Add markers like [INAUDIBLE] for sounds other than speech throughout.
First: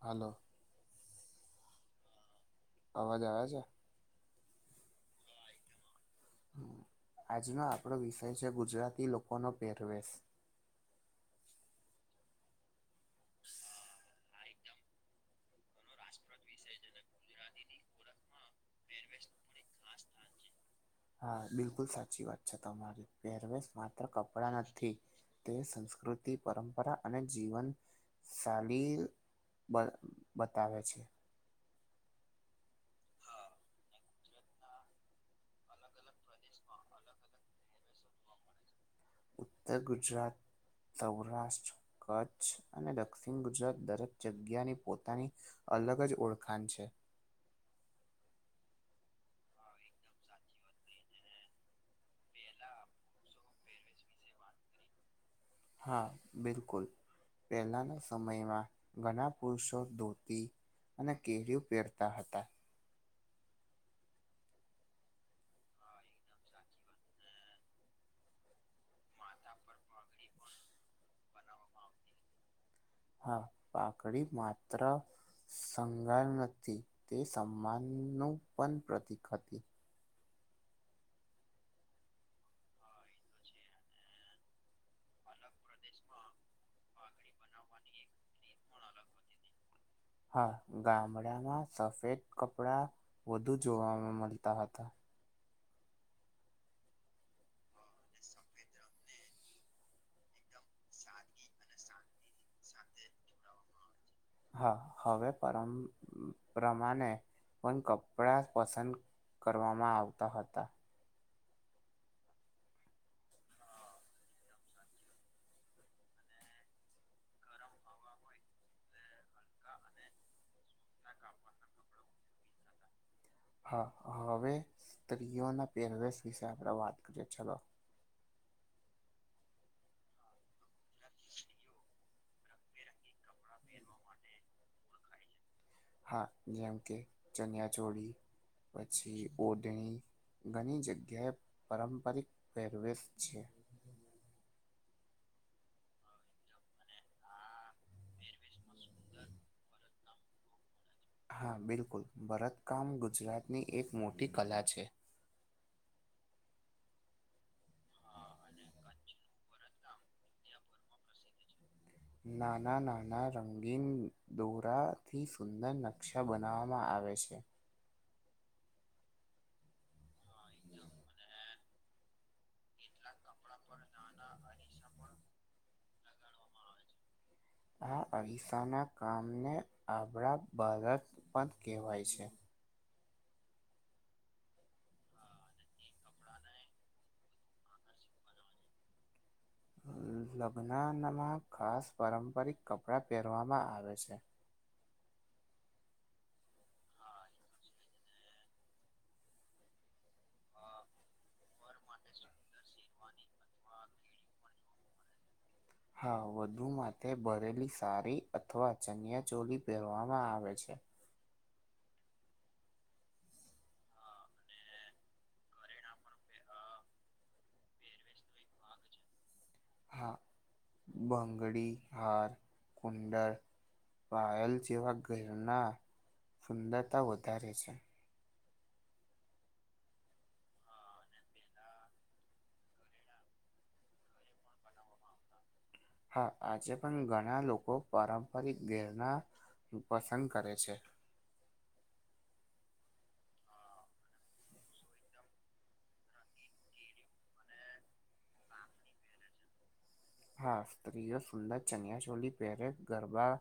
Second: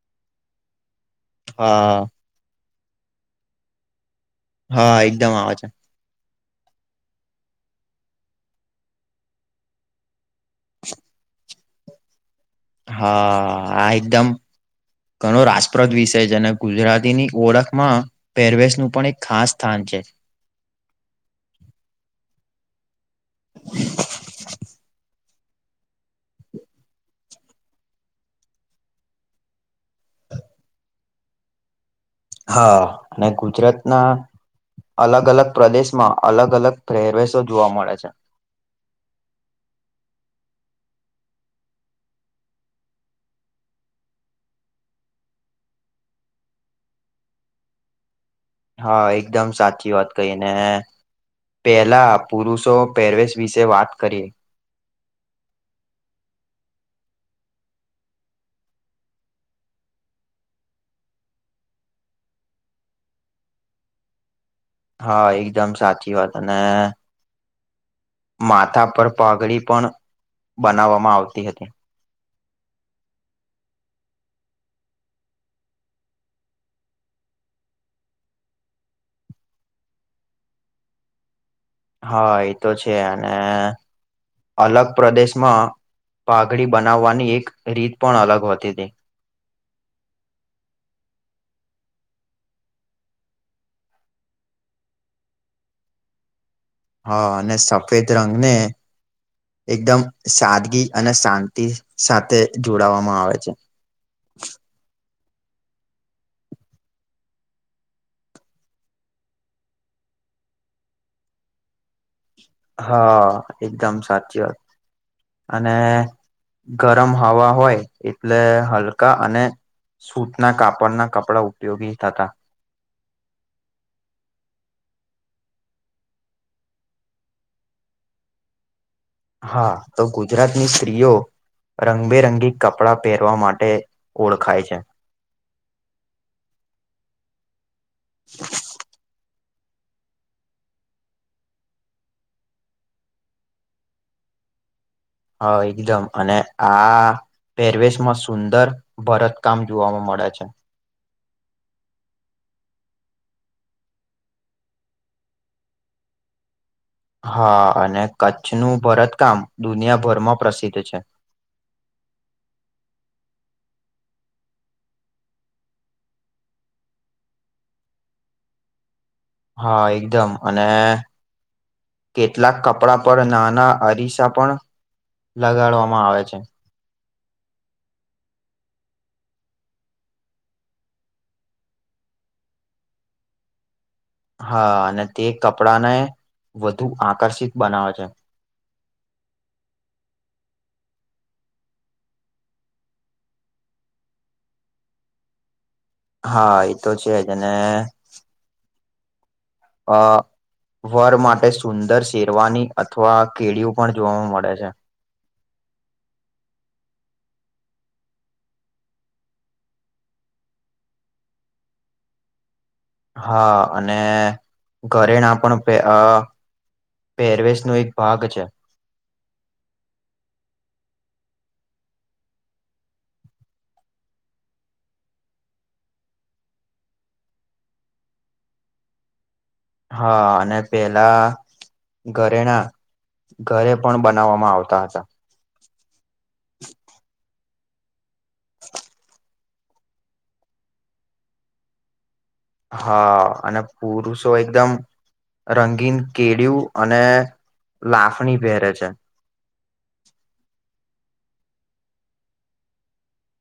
Hello. હા. અવાજ આવે છે? હા એકદમ આવે છે. હા આજનો આપણો વિષય છે ગુજરાતી લોકો નો પેહરવેશ. હા આ એકદમ ઘણો રાસ પ્રદ વિષય છે અને ગુજરાતીની ઓળખમાં પેહરવેશ નું પણ એક ખાસ સ્થાન છે. હા બિલકુલ સાચી વાત છે તમારી પહેરવેશ માત્ર કપડાં નથી. તે સંસ્કૃતિ, પરંપરા અને જીવનશાલી બ બતાવે છે. હા અને ગુજરાત ના અલગ અલગ પ્રદેશમાં અલગ અલગ પેહરવેશો જોવા મળે છે. ઉત્તર ગુજરાત, સૌરાષ્ટ્ર કચ્છ અને દક્ષિણ ગુજરાત દરેક જગ્યાની પોતાની અલગ જ ઓળખાણ છે. હા એકદમ સાચી વાત કહી ને પેલા પુરુષો પેહરવેેશ વિશે વાત કરીએ. હા બિલકુલ. પહેલાના સમયમાં ઘણા પુરુષો ધોતી અને કેડયુ પહેરતા હતા. હા એકદમ સાચી વાત અને માથા પર પાઘડી પણ બનાવવામાં આવતી હતી. હા પાકડી માત્ર શંગાર નથી, તે સન્માનનું પણ પ્રતિક હતી. હા એ તો છે અને અલગ પ્રદેશમાં પાઘડી બનાવવાની એક રીત પણ અલગ હોય પણ અલગ હોતી હા ગામડામાં સફેદ કપડા વધુ જોવામાં મળતા હતા. હા અને સફેદ રંગ ને એકદમ સાદગી અને શાંતિ સાથે જોડાવામાં આવે છે. હા હવે પરમ પ્રમાણે પણ કપડા પસંદ કરવામાં આવતા હતા. હા એકદમ સાચી વાત અને ગરમ હવા હોય એટલે હલકા અને સૂટ ના કાપડ ના કપડા ઉપયોગી થતા. હા હવે સ્ત્રીઓના પેહરવેસ વિશે આપણે વાત કરીએ ચલો. હા. તો ગુજરાતની સ્ત્રીઓ રંગબેરંગી કપડાં પહેરવા માટે ઓળખાય છે. હા જેમ કે ચનિયા ચોળી પછી ઓધણી ઘણી જગ્યાએ પારંપરિક પહેરવેેશ છે. હા, એકદમ અને આ પેરવેશમાં સુંદર ભરતકામ જોવામાં મળે છે. હા બિલકુલ, ભરતકામ ગુજરાતની એક મોટી કલા છે. હા અને કચ્છનું ભરતકામ દુનિયાભરમાં પ્રસિદ્ધ છે. નાના નાના રંગીન દોરા થી સુંદર નકશા બનાવવામાં આવે છે. હા એકદમ. અને કેટલાક કપડા પર નાના અરીસા પણ લગાડવામાં આવે છે. આ અઈસાના કામને આબળા બારત પણ કહેવાય છે. હા અને તે કપડાંને [INAUDIBLE] વધુ આકર્ષિત બનાવે છે. લગ્નમા માં ખાસ પારંપરિક કપડાં પહેરવામાં આવે છે. હા એ તો છેજ અને. અ વર માટે સુંદર શેરવાની, અથવા કેડિયું પણ જોવાવામાં મળે છે. હા વધુ માથે ભરેલી સારી અથવા ચનિયા ચોલી પહેરવામાં આવે છે. હા અને ઘરેણા પણ પે અ પેરવેેશ નો એક ભાગ છે. [INAUDIBLE] હા બંગડી હાર કુંડળ. પાયલ જેવા ગેહના સુંદરતા વધારે છે. હા અને પેલા. ઘરેણા ઘરે પણ બનાવવામાં આવતા હતા. હા આજે પણ ઘણા લોકો પારંપરિક ઘેરણા પસંદ કરે છે. હા અને પુરુષો એકદમ રંગીન કેળિયું અને લાફણી પહેરે છે. હા સ્ત્રીઓ સુંદર ચનિયા ચોલી પહેરે ગરબા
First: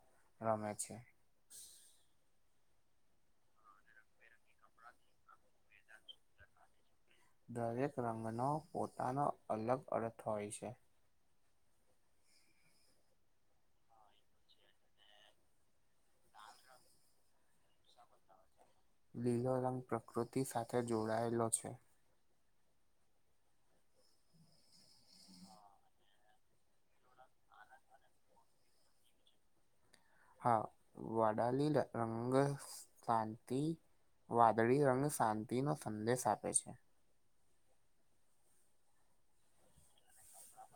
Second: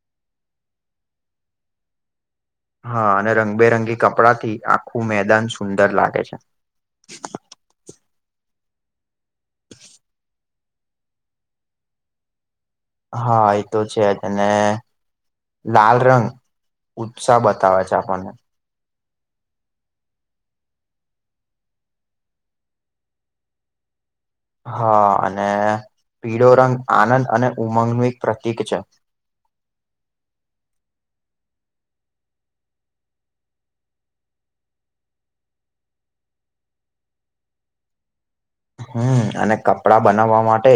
રમે છે. હા અને રંગબેરંગી કપડા થી આખું મેદાન સુંદર લાગે છે. દરેક રંગનો પોતાનો અલગ અર્થ હોય છે. હા એતો છે જ, અને લાલ રંગ [INAUDIBLE] ઉત્સાહ બતાવે છે આપણને લીલો રંગ પ્રકૃતિ સાથે જોડાયેલો છે. હા અને પીળો રંગ આનંદ અને ઉમંગનું એક પ્રતિક છે હા, વાડાલીલે રંગે શાંતિ વાદળી રંગ શાંતિ નો સંદેશ આપે છે. હમ્મ, અને કપડા બનાવવા માટે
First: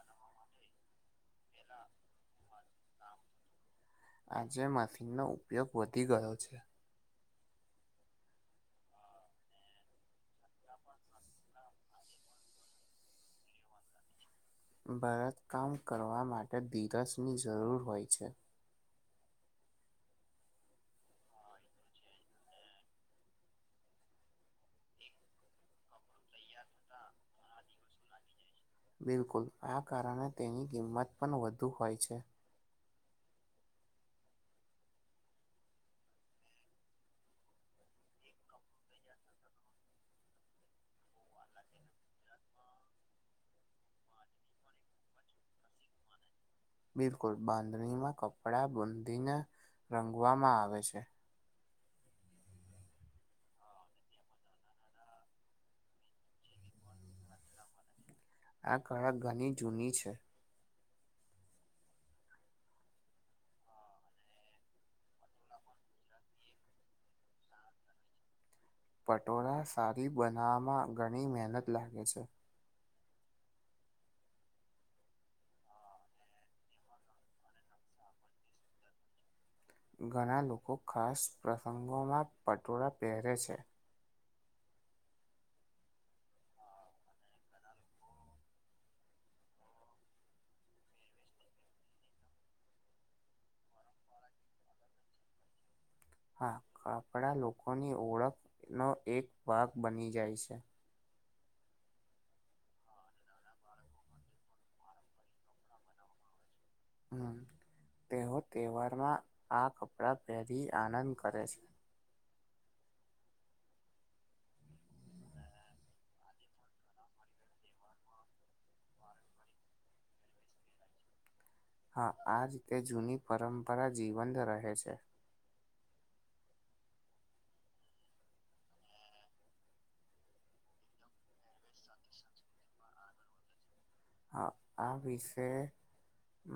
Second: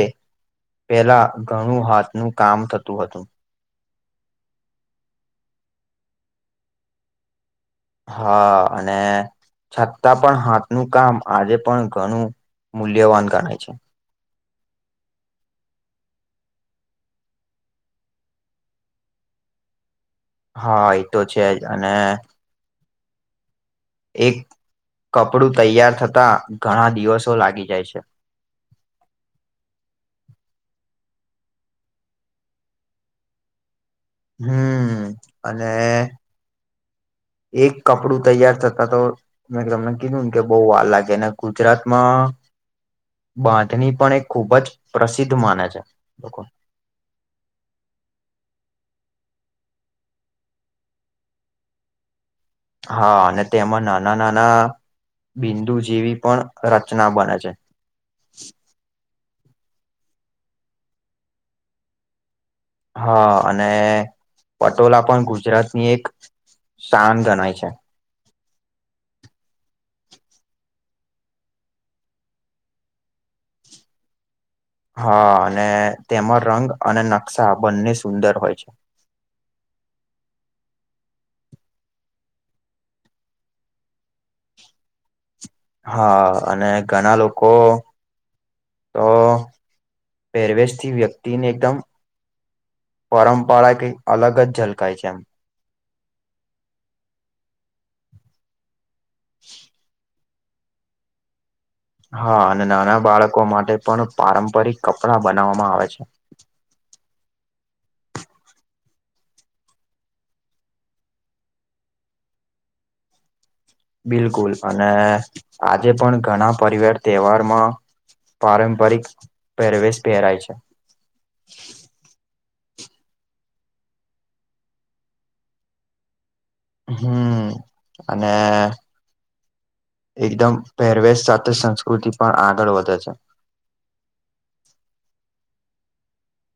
પેલા ઘણું હાથનું કામ થતું હતું. [INAUDIBLE] આજે માશીનનો ઉપયોગ વધી ગયો છે હા અને છતાં પણ હાથનું કામ આજે પણ ઘણું મૂલ્યવાન ગણાય છે. ભરતકામ કરવા માટે ધીરજની જરૂર હોય છે હા, એતો છે જ, અને એક કપડું તૈયાર થતા ઘણા દિવસો લાગી જાય છે. બિલકુલ, આ કારણે તેની કિંમત પણ વધુ હોય છે. હમ, અને એક કપડું તૈયાર થતા તો. મેં તમને કીધું કે, બહુ વાર લાગે, અને ગુજરાતમાં બાંધણી પણ એ ખુબ જ પ્રસિદ્ધ માને છે. બિલકુલ, બાંધણીમાં કપડા બૂંધીને રંગવામાં આવે છે. હા, અને તેમાં નાના-નાના બિંદુ જેવી પણ રચના બને છે. આ કડક ઘણી જૂની છે. હા, અને પટોળા પણ ગુજરાતની એક શાન ગણાય છે. પટોળ સારી બનાવવામાં ઘણી મહેનત લાગે છે. હા, અને તેમાં રંગ અને નકશા બંને સુંદર હોય છે. ઘણા લોકો ખાસ પ્રસંગોમાં પટોળા પહેરે છે. હા, અને ઘણા લોકો તો પહેરવેશ થી વ્યક્તિ ને એકદમ પરંપરા કઈ અલગ જ ઝલકાય છે એમ. હા, કાફડા લોકોની ઓળખનો એક ભાગ બની જાય છે. હા, અને નાના બાળકો માટે પણ પારંપરિક કપડા બનાવવામાં આવે છે. હમ, તેઓ તહેવારમાં આ કપડાં પહેરી આનંદ કરે છે. બિલકુલ, અને આજે પણ ઘણા પરિવાર તહેવારમાં પારંપરિક પહેરવેશ પહેરાય છે. હા, આ રીતે જૂની પરંપરા જીવંત રહે છે. હમ, અને એકદમ, પહેરવેશ સાથે સંસ્કૃતિ પણ આગળ વધે છે‌. હા, આ વિશે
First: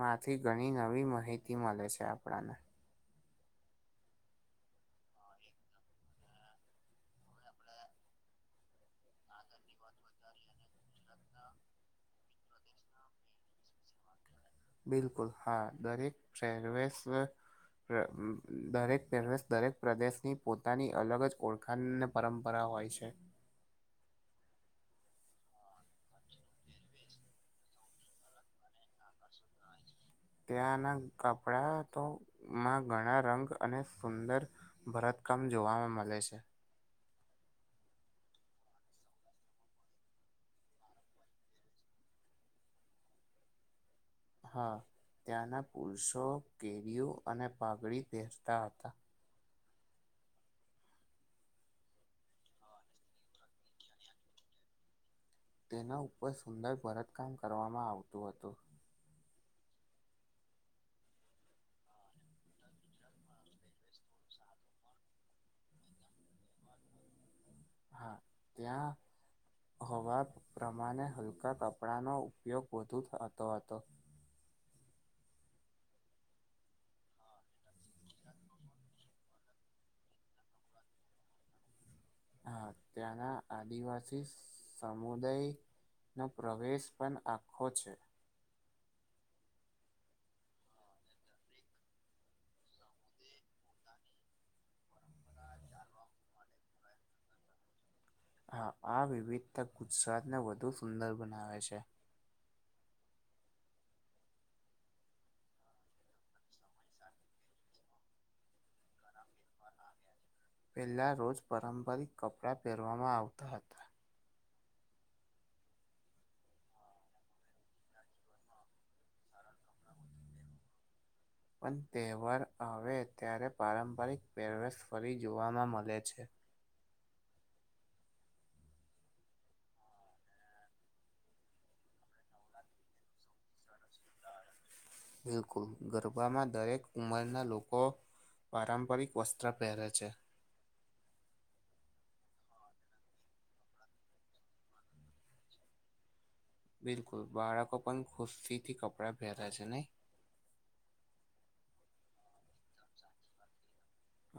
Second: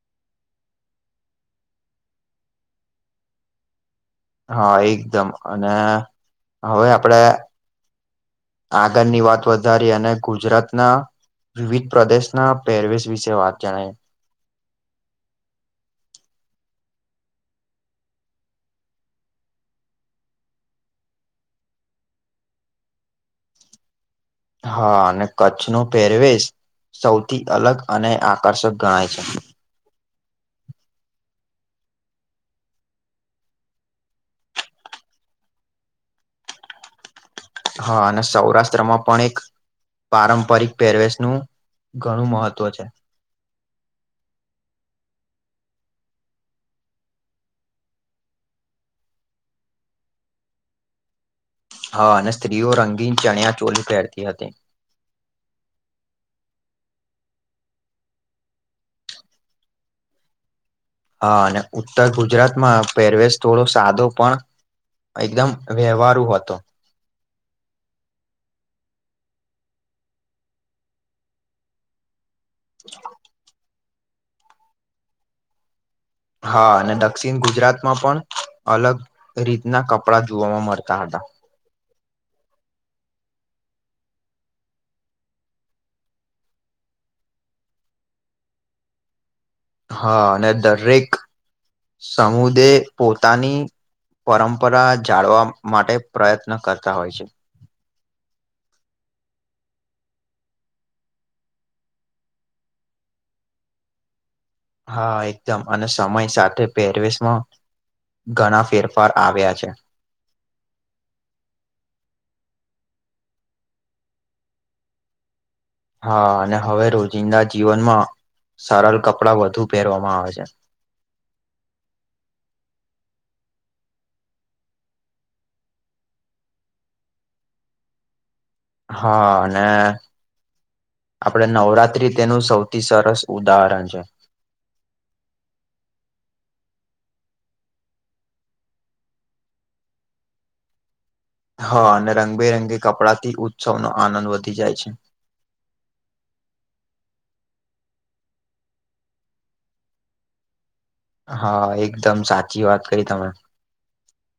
માંથી ઘણી નવી માહિતી મળે છે આપણને. હા, એકદમ અને હવે આપડે આગળની વાત વધારી અને ગુજરાતના વિવિધ પ્રદેશના પેરવસ વિશે વાત જણાય. બિલકુલ, હા, દરેક ફરવેસ દરેક પ્રેશ દરેક પ્રદેશની પોતાની અલગ જ ઓળખ. ખન પરંપરા હોય છે. હા, અને કચ્છ ન પેરવેશ સૌથી અલગ અને આકર્ષક ગણાય છે. ત્યાંના કપડા તો માં ઘણા રંગ અને સુંદર ભરતકામ જોવાવામાં મળે છે. હા અને સૌરાષ્ટ્રમાં પણ એક પારંપરિક પેરવેશ નું, ઘણું મહત્વ છે. હા, ત્યાંના પુરુષો કેરીઓ અને પાગડી પહેરતા હતા. હા અને સ્ત્રીઓ રંગીન ચણ્યા ચોલી પહેરતી હતી. તેના ઉપર સુંદર ભરતકામ કરવામાં આવતું હતું. હા અને ઉત્તર ગુજરાતમાં પહેરવેશ થોડો સાદો પણ એકદમ વ્યવહારું હતો. હા, ત્યાં હવા પ્રમાણે હલકા કપડાંનો ઉપયોગ વધુતો થતો હતો. હા, અને દક્ષિણ ગુજરાતમાં પણ અલગ રીતના કપડા જોવામાં મળતા હતા. હા, ત્યાંના આદિવાસી સમુદાય નો પ્રવેશ પણ આખો છે. હા, અને દરેક સમુદાયે પોતાની પરંપરા જાળવા માટે પ્રયત્ન કરતા હોય છે. હા, આ વિવિધતા ગુજરાતને વધુ સુંદર બનાવે છે. હા, એકદમ અને સમય સાથે પહેરવેશમાં ઘણા ફેર ફાર આવ્યા છે. પેલા રોજ પારંપારિક કપડા પહેરવામાં આવતા હતા. હા અને હવે રોજિંદા જીવનમાં સરળ કપડા વધુ પહેરવામાં આવે છે. [INAUDIBLE] પણ, તહેવાર હવે અત્યારે પારંપરિક પહેરવેશ ફરી જોવામાં મળે છે. હા અને આપડે નવરાત્રી તેનું સૌથી સરસ ઉદાહરણ છે. બિલકુલ ગરબામાં દરેક ઉંમરના લોકો પારંપારિક વસ્ત્ર પહેરે છે. હા અને રંગબેરંગી કપડાથી ઉત્સવનો આનંદ વધી જાય છે. બિલકુલ બાળકો પણ ખુસી થી કપડા પેરે છે નઈ? હા, એકદમ સાચી વાત કરી તમે.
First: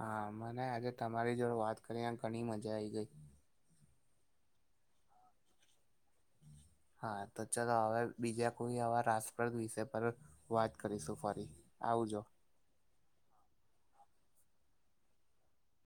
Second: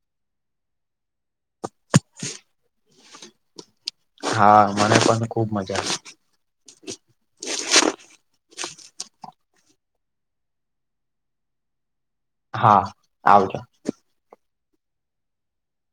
હા, મને આજે તમારી જોડે વાત કરીને ઘણી મજા આઈ ગઈ. હા, મને પણ ખુબ મજા આવી. હા, તો ચાલો અવે બીજા કોઈ આવા રાસપ્રદ વિષય પર વાત કરીશું ફરી આવજો. હા, આવજો.